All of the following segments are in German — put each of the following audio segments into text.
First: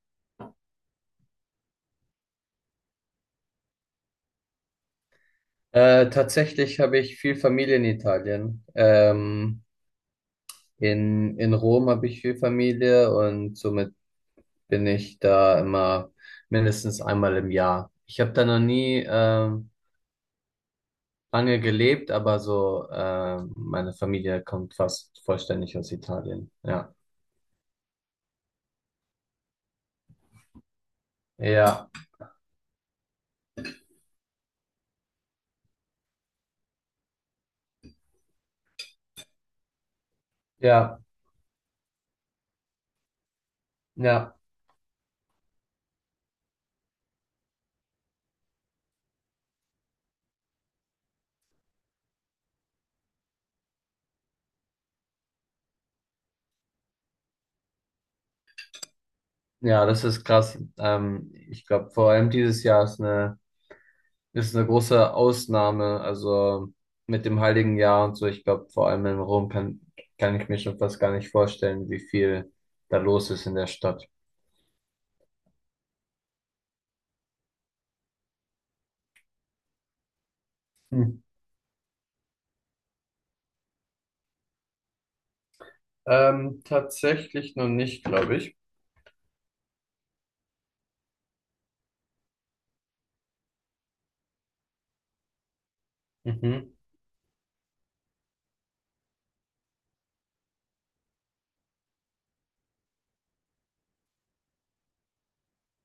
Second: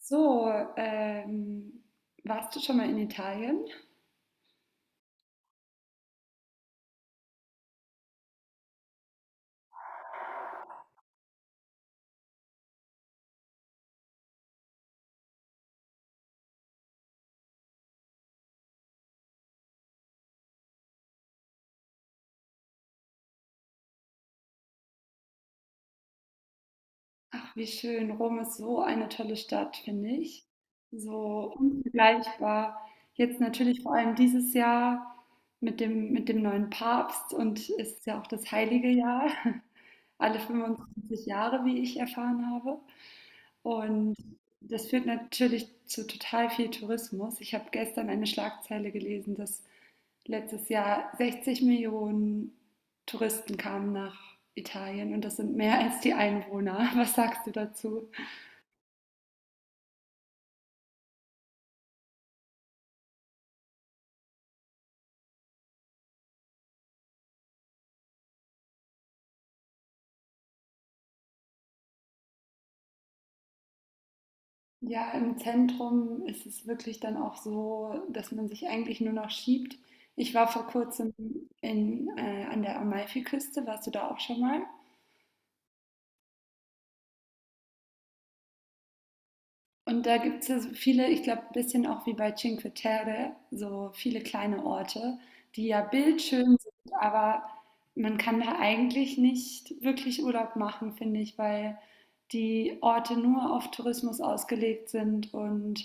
So, ähm, Warst du schon mal in Italien? Tatsächlich habe ich viel Familie in Italien. In Rom habe ich viel Familie und somit bin ich da immer mindestens einmal im Jahr. Ich habe da noch nie lange gelebt, aber so meine Familie kommt fast vollständig aus Italien. Ja, Ach, wie schön. Rom ist so eine tolle Stadt, finde ich. So ja, unvergleichbar. Jetzt natürlich vor allem dieses Jahr mit dem neuen Papst und es ist ja auch das heilige Jahr. Alle ja, 25 Jahre, wie ich erfahren habe. Und ja, das führt natürlich zu total viel Tourismus. Ich habe gestern eine Schlagzeile gelesen, dass letztes Jahr 60 Millionen Touristen kamen nach Italien und das sind mehr als die Einwohner. Was sagst du dazu? ja, das ist krass. Ich glaube, vor allem dieses Jahr ist eine große Ausnahme, also mit dem Heiligen Jahr und so. Ich glaube, vor allem in Rom kann ich mir schon fast gar nicht vorstellen, wie viel da los ist in der Stadt. Ja, im Zentrum ist es wirklich dann auch so, dass man sich eigentlich nur noch schiebt. Ich war vor Hm. kurzem an der Amalfiküste. Warst du da auch schon mal? Tatsächlich noch nicht, glaube ich. Und da gibt es ja so viele, ich glaube, ein bisschen auch wie bei Cinque Terre, so viele kleine Orte, die ja bildschön Mhm. sind, aber man kann da eigentlich nicht wirklich Urlaub machen, finde ich, weil die Orte nur auf Tourismus ausgelegt sind und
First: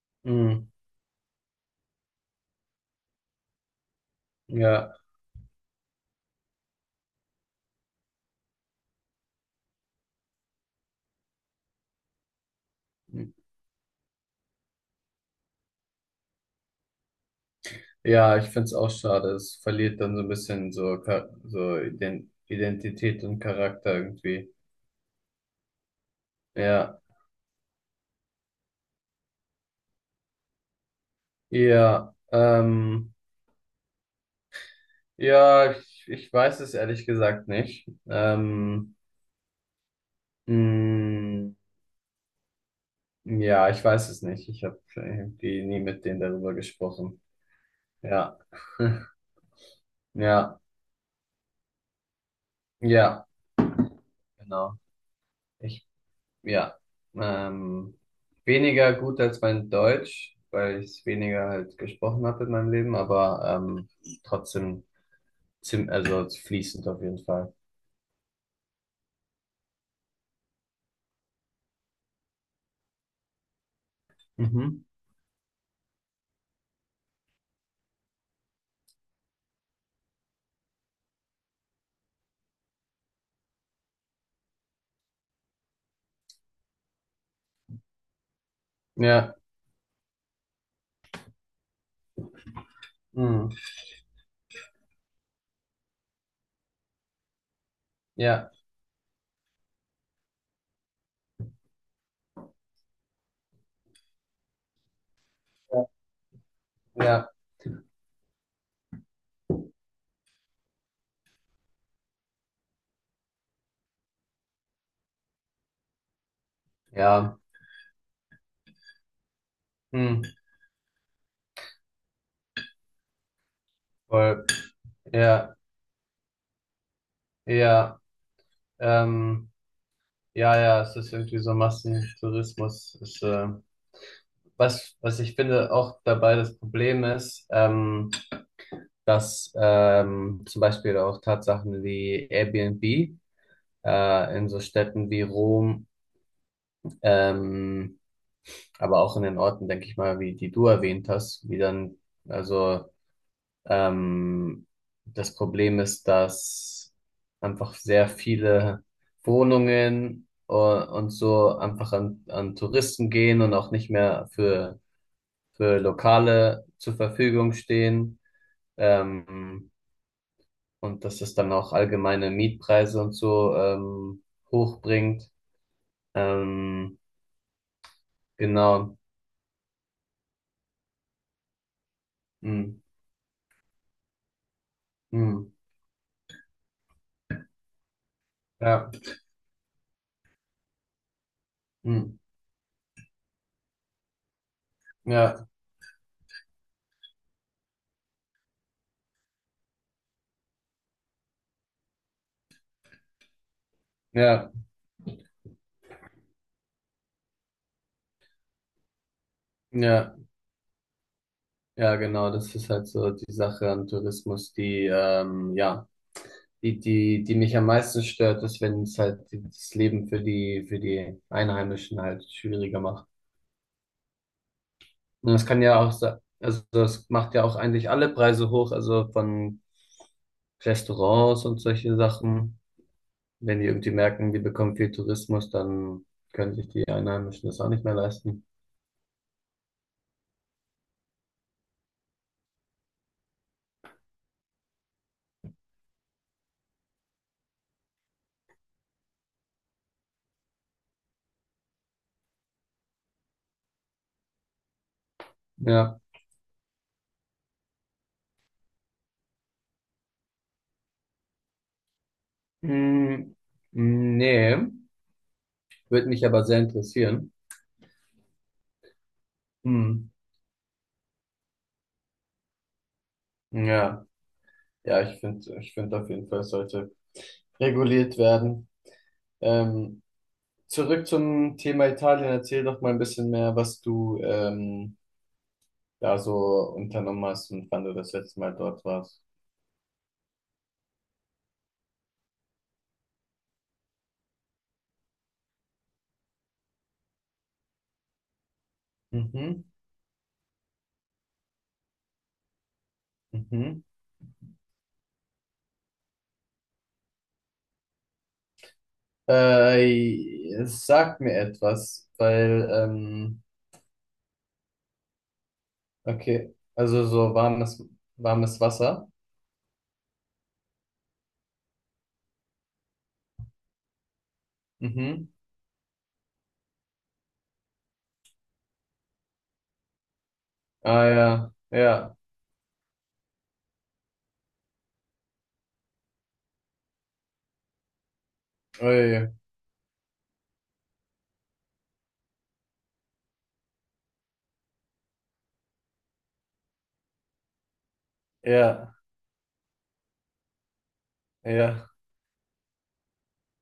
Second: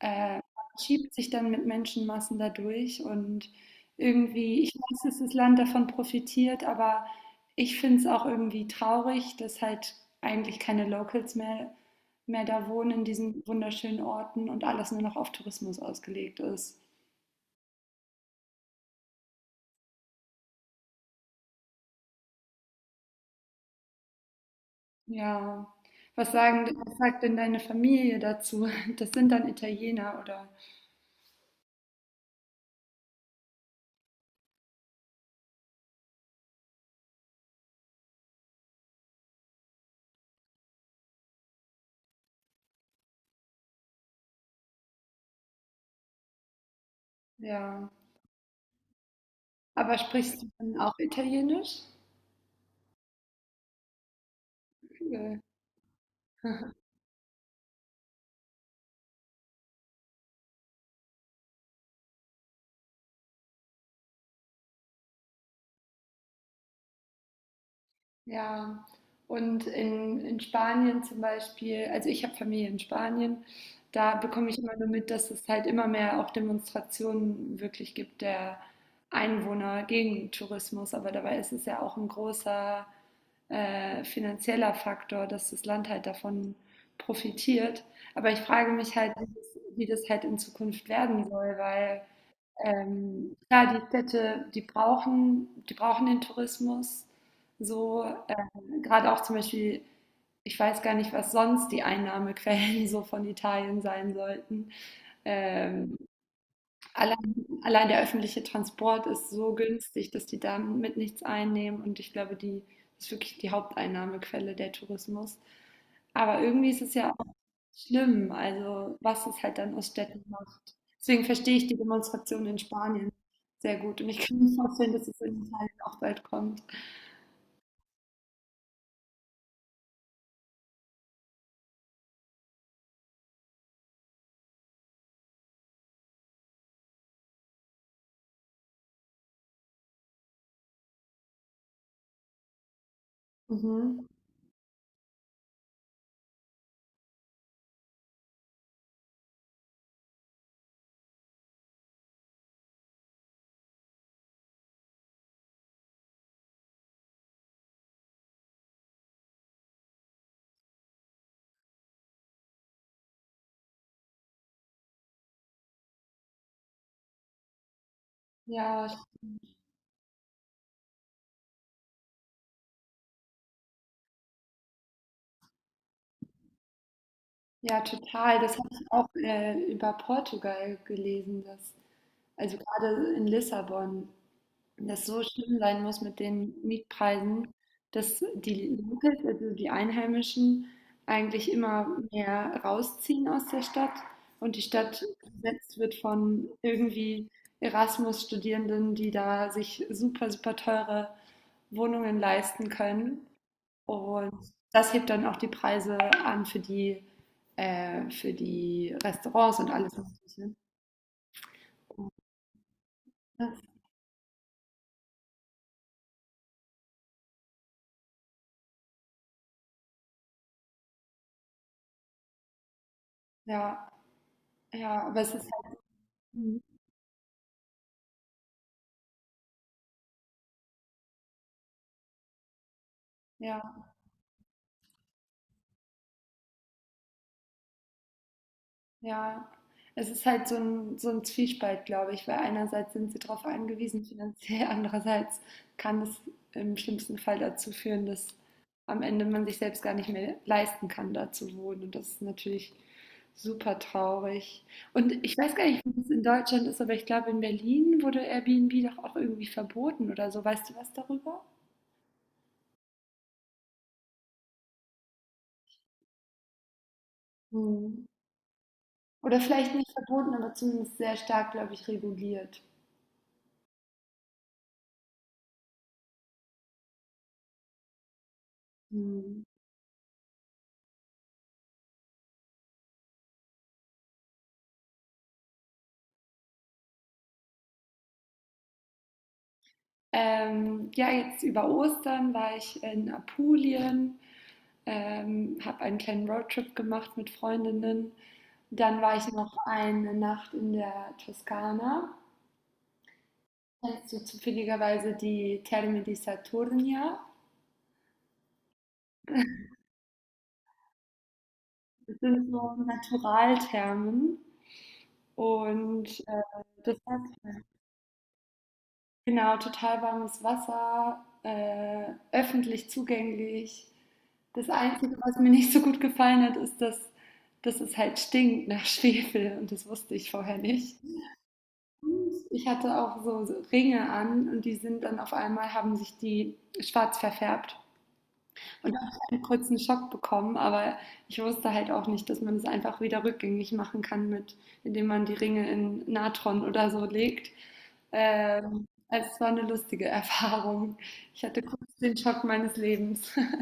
man Mhm. schiebt sich dann mit Menschenmassen dadurch und irgendwie, ich Ja, weiß, dass das Land davon profitiert, aber ich finde es auch irgendwie traurig, dass halt eigentlich keine Locals mehr da wohnen in diesen wunderschönen Orten und alles nur noch auf Tourismus ausgelegt ist. ja, ich finde es auch schade. Es verliert dann so ein bisschen so, Identität und Charakter irgendwie. Ja. Was sagen, was Ja, sagt denn deine Familie dazu? Das sind dann Italiener oder ja, ja, ich weiß es ehrlich gesagt nicht. Mh. Ja, ich weiß es nicht. Ich habe irgendwie nie mit denen darüber gesprochen. ja. Ja, Aber sprichst du ja, dann auch Italienisch? ja, genau. Cool. Ich, ja, ähm, weniger gut als mein Deutsch, weil ich es weniger halt gesprochen habe in meinem Leben, aber trotzdem zim also fließend auf jeden Fall. Ja, und in Spanien zum Beispiel, also ich habe Familie in Spanien, da bekomme ich immer Mhm. nur mit, dass es halt immer mehr auch Demonstrationen wirklich gibt der Einwohner gegen Tourismus, aber dabei ist es ja auch ein großer finanzieller Faktor, dass das Land halt davon profitiert. Aber ich frage mich halt, wie Ja, das, wie das halt in Zukunft werden soll, weil mhm. ja, die Städte, die brauchen den Tourismus. So, Ja, gerade auch zum Beispiel, ich weiß gar nicht, was sonst die Einnahmequellen so von Italien sein sollten. ja, Ähm, ja, Allein, allein der öffentliche Transport ist so günstig, dass die damit nichts einnehmen. Und ich glaube, die das ist wirklich die Haupteinnahmequelle der Tourismus. Aber irgendwie ist es ja auch ja, schlimm, also was es halt dann aus Städten mhm. macht. Deswegen verstehe ich die Demonstration in Spanien sehr gut. Und ich kann Voll, mir vorstellen, dass es in ja, Italien auch bald kommt. ja, ähm, ja, ja, es ist irgendwie so Massentourismus, was ich finde auch dabei das Problem ist, dass zum Beispiel auch Tatsachen wie Airbnb Mhm. In so Städten wie Rom, ähm, aber auch in den Orten, denke ich mal, wie die du erwähnt hast, wie dann, also ähm, das Problem ist, dass einfach sehr viele Wohnungen und so einfach an Touristen gehen und auch nicht mehr für Lokale zur Verfügung stehen, Ja, ähm, und dass es dann auch allgemeine Mietpreise und so hochbringt. Ähm, ja, total. Das habe ich genau. auch über Portugal gelesen, dass also Hm. gerade in Lissabon, das so Hm. schlimm sein muss mit den Mietpreisen, dass die Ja. Locals, also die Einheimischen, eigentlich immer Hm. mehr rausziehen aus der Stadt und die Stadt Ja. besetzt wird von irgendwie Erasmus-Studierenden, die da sich super, super teure Wohnungen leisten können. Und Ja. das hebt dann auch die Preise an für die Restaurants und alles Ja. Mögliche. Ja, genau. Das ist halt so die Das, Sache an Tourismus, die ja. Die mich am meisten stört, ist, wenn es halt das Leben für für die Einheimischen halt schwieriger macht. Ja. Ja, aber Und es das ist kann halt, ja auch, also mhm, das macht ja auch eigentlich alle Preise hoch, also von Restaurants und solche Sachen. Wenn die ja, irgendwie merken, die bekommen viel Tourismus, dann können sich die Einheimischen das auch nicht mehr leisten. ja. Es ist halt so ein Zwiespalt, glaube ich, weil einerseits sind sie darauf angewiesen finanziell, andererseits kann es im schlimmsten Fall dazu führen, dass am Ende man sich selbst gar nicht mehr leisten kann, da zu wohnen. Und das ist natürlich super traurig. Und ich weiß gar nicht, Ja. wie es in Deutschland ist, aber ich glaube, in Berlin wurde Airbnb doch auch irgendwie verboten oder so. Weißt du was darüber? Hm, nee, würde mich aber sehr interessieren. Hm. Oder vielleicht nicht Hm, verboten, aber zumindest sehr stark, glaube ich, reguliert. ja, ja, ich finde auf jeden Fall, es sollte reguliert werden. Hm. Ähm, zurück zum Thema Italien, erzähl doch mal ein bisschen mehr, was du da so unternommen hast und wann du das letzte Mal dort warst. Ja, jetzt über Ostern war ich in Apulien, habe einen kleinen Roadtrip gemacht mit Freundinnen. Dann war ich noch Mhm, eine Nacht in der Toskana. mhm. Kennst du zufälligerweise die Terme di Saturnia? Es sagt mir etwas, Das sind weil, so Naturalthermen und okay, das also hat so warmes Wasser. genau total warmes Wasser, öffentlich zugänglich. Das Einzige, Mhm. was mir nicht so gut gefallen hat, ist, dass es halt stinkt nach Schwefel und das wusste ich vorher nicht. Ah ja, ja, Ich hatte auch so Ringe an und die sind dann auf einmal, haben sich die schwarz verfärbt. Und da habe ui, ich einen kurzen Schock bekommen, aber ich wusste halt auch nicht, dass man es einfach wieder rückgängig machen kann, indem man die Ringe in Natron oder so legt. Ja, Also es war eine lustige Erfahrung. Ich hatte ja, kurz den Schock meines Lebens.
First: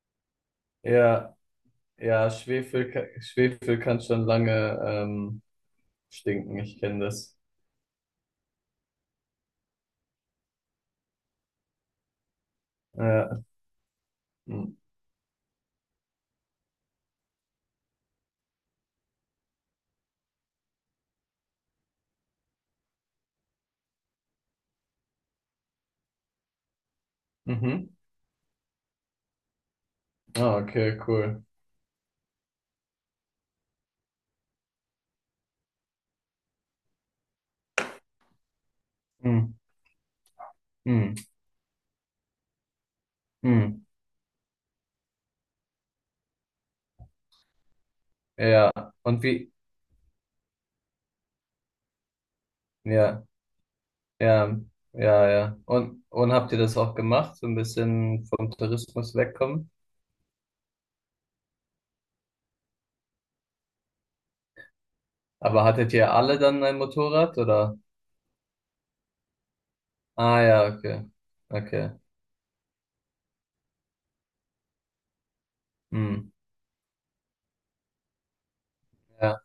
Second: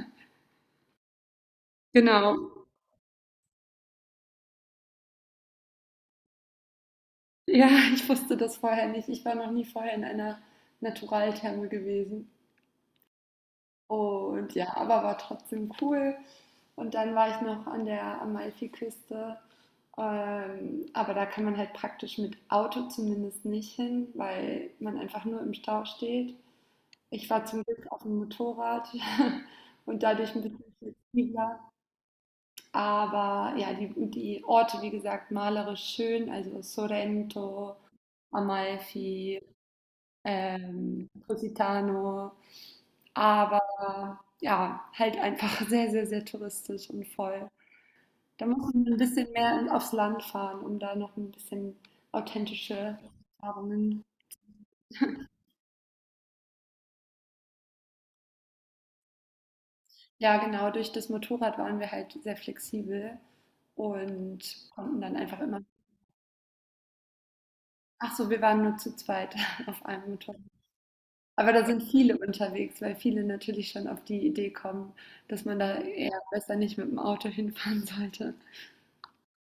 ja, ja, Genau. Schwefel kann schon lange stinken, ich kenne das. Ja, ich wusste das vorher nicht. Ich war noch nie vorher in einer Naturaltherme gewesen. Ja. Und Mhm. ja, aber war trotzdem cool. Und dann war ich noch an der Amalfiküste. Aber da kann man halt praktisch mit Auto zumindest nicht hin, weil man einfach nur im Stau steht. Ich war zum Glück Mhm. auf dem Motorrad und dadurch ein Ah, bisschen okay, cool. flexibler. Aber ja, die Orte, wie gesagt, malerisch schön, also Sorrento, Amalfi, Mhm. Mhm. Positano, Mhm. aber ja, halt einfach sehr, sehr, sehr touristisch und voll. Da Ja, muss man ein und bisschen wie? mehr aufs Land fahren, um da noch ein bisschen authentische Ja. Erfahrungen. Ja, ja, ja. Und habt ihr das auch gemacht, so ein bisschen vom Tourismus wegkommen? Ja, genau, durch das Motorrad waren wir halt sehr flexibel und konnten dann einfach immer. Aber hattet ihr alle dann ein Motorrad oder? Ach so, wir waren nur zu zweit auf einem Motorrad. Ah ja, okay. Aber da sind Okay. viele unterwegs, weil viele natürlich schon auf die Idee kommen, dass man da eher Hm. besser nicht mit dem Auto hinfahren sollte. Ja,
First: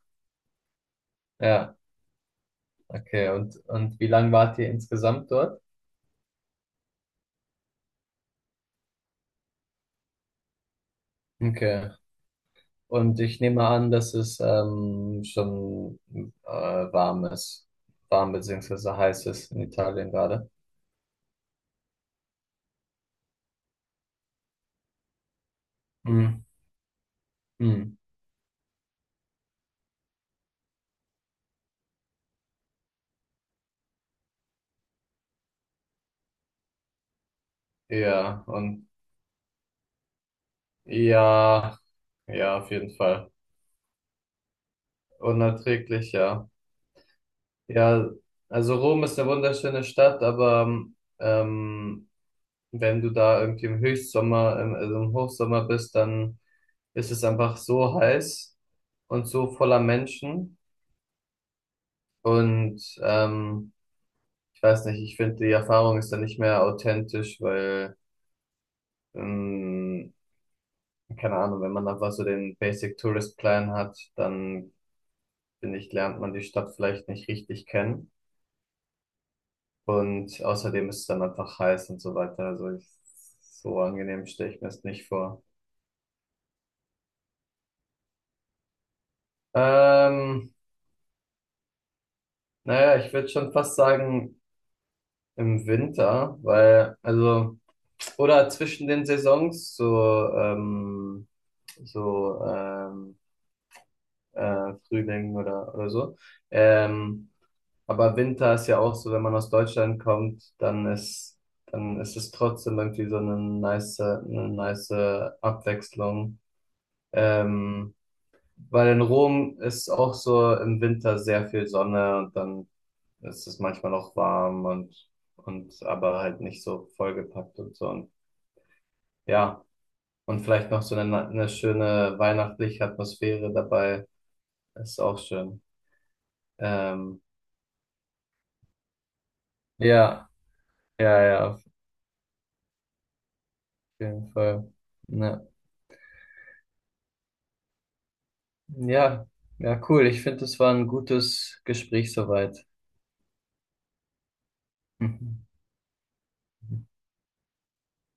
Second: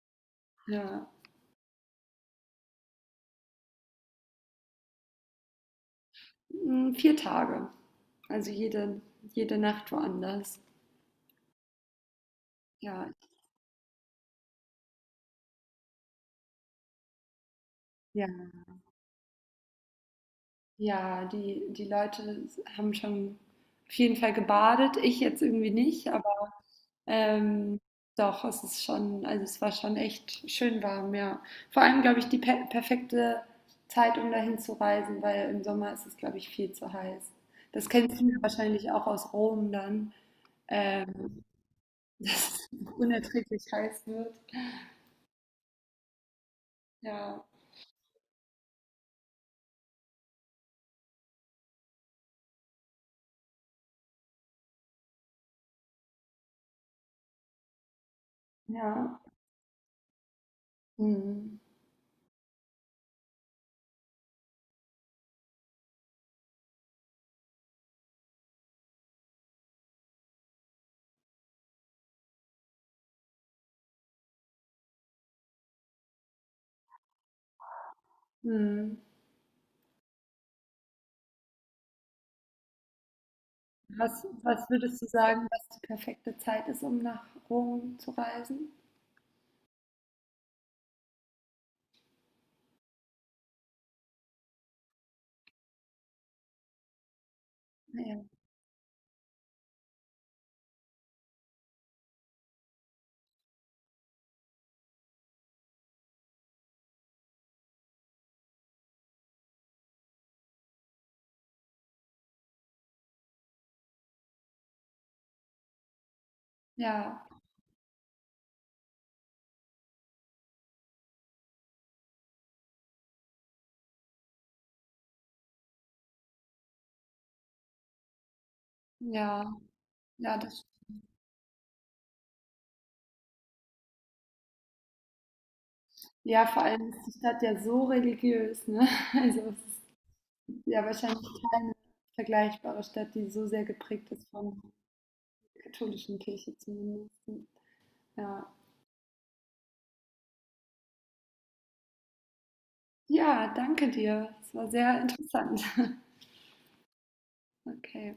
Ja. ja, okay. Und wie lang wart ihr insgesamt dort? Hm, 4 Tage. Also jede Nacht woanders. Okay. Ja, Und ich nehme an, dass es schon warm ist. Warm ja, beziehungsweise heiß ist in Italien gerade. ja, die Leute haben schon auf jeden Fall gebadet, ich jetzt irgendwie nicht, Hm. aber, ähm, Hm. doch, es ist schon, also es war schon echt schön warm, ja. Vor allem, glaube ich, die perfekte Zeit, um dahin zu reisen, weil im Sommer ist es, glaube ich, viel zu heiß. Das kennst du ja Ja, und wahrscheinlich auch aus Rom dann, ähm, ja, dass ja, es auf jeden Fall. unerträglich heiß wird. Unerträglich, ja. Ja, Ja, also Rom ist eine wunderschöne Stadt, aber ähm, wenn du da irgendwie im also im Hochsommer bist, dann ist es einfach so heiß ja. und so voller Menschen. Mhm. Und ich weiß nicht, ich finde, die Erfahrung ist dann nicht mehr authentisch, weil, ähm, keine Ahnung, wenn man einfach so den Basic Tourist Plan hat, dann finde ich, lernt man die Stadt vielleicht nicht richtig kennen. Mhm. Und außerdem ist es dann einfach heiß und so weiter. Also so angenehm Was stelle ich mir was es würdest du nicht vor. sagen, was die perfekte Zeit ist, um nach Rom zu reisen? Ähm, naja, ich würde schon fast sagen im Winter, weil, also, Ja, oder zwischen den Saisons, so, ähm, Frühling oder so. Ähm, aber Winter ist ja auch so, wenn man aus Deutschland kommt, dann ist es trotzdem irgendwie so eine nice Abwechslung. ja, Ähm, Weil in Rom ist auch so im Winter sehr viel Sonne und dann ist es manchmal noch warm und aber halt nicht so vollgepackt und so. Und ja, ja, ja, und das, vielleicht noch so eine schöne weihnachtliche Atmosphäre dabei. Ist auch schön. ja, vor allem ist die Ähm, Stadt ja so religiös, ne? Also es ja, ist ja ja, wahrscheinlich ja, auf keine vergleichbare Stadt, die so sehr geprägt ist jeden von Fall. Ja, der katholischen Kirche zumindest. Ja, ja, ja, cool. Ich finde, es war ein gutes Gespräch soweit. ja, danke dir. Es war sehr interessant. Okay.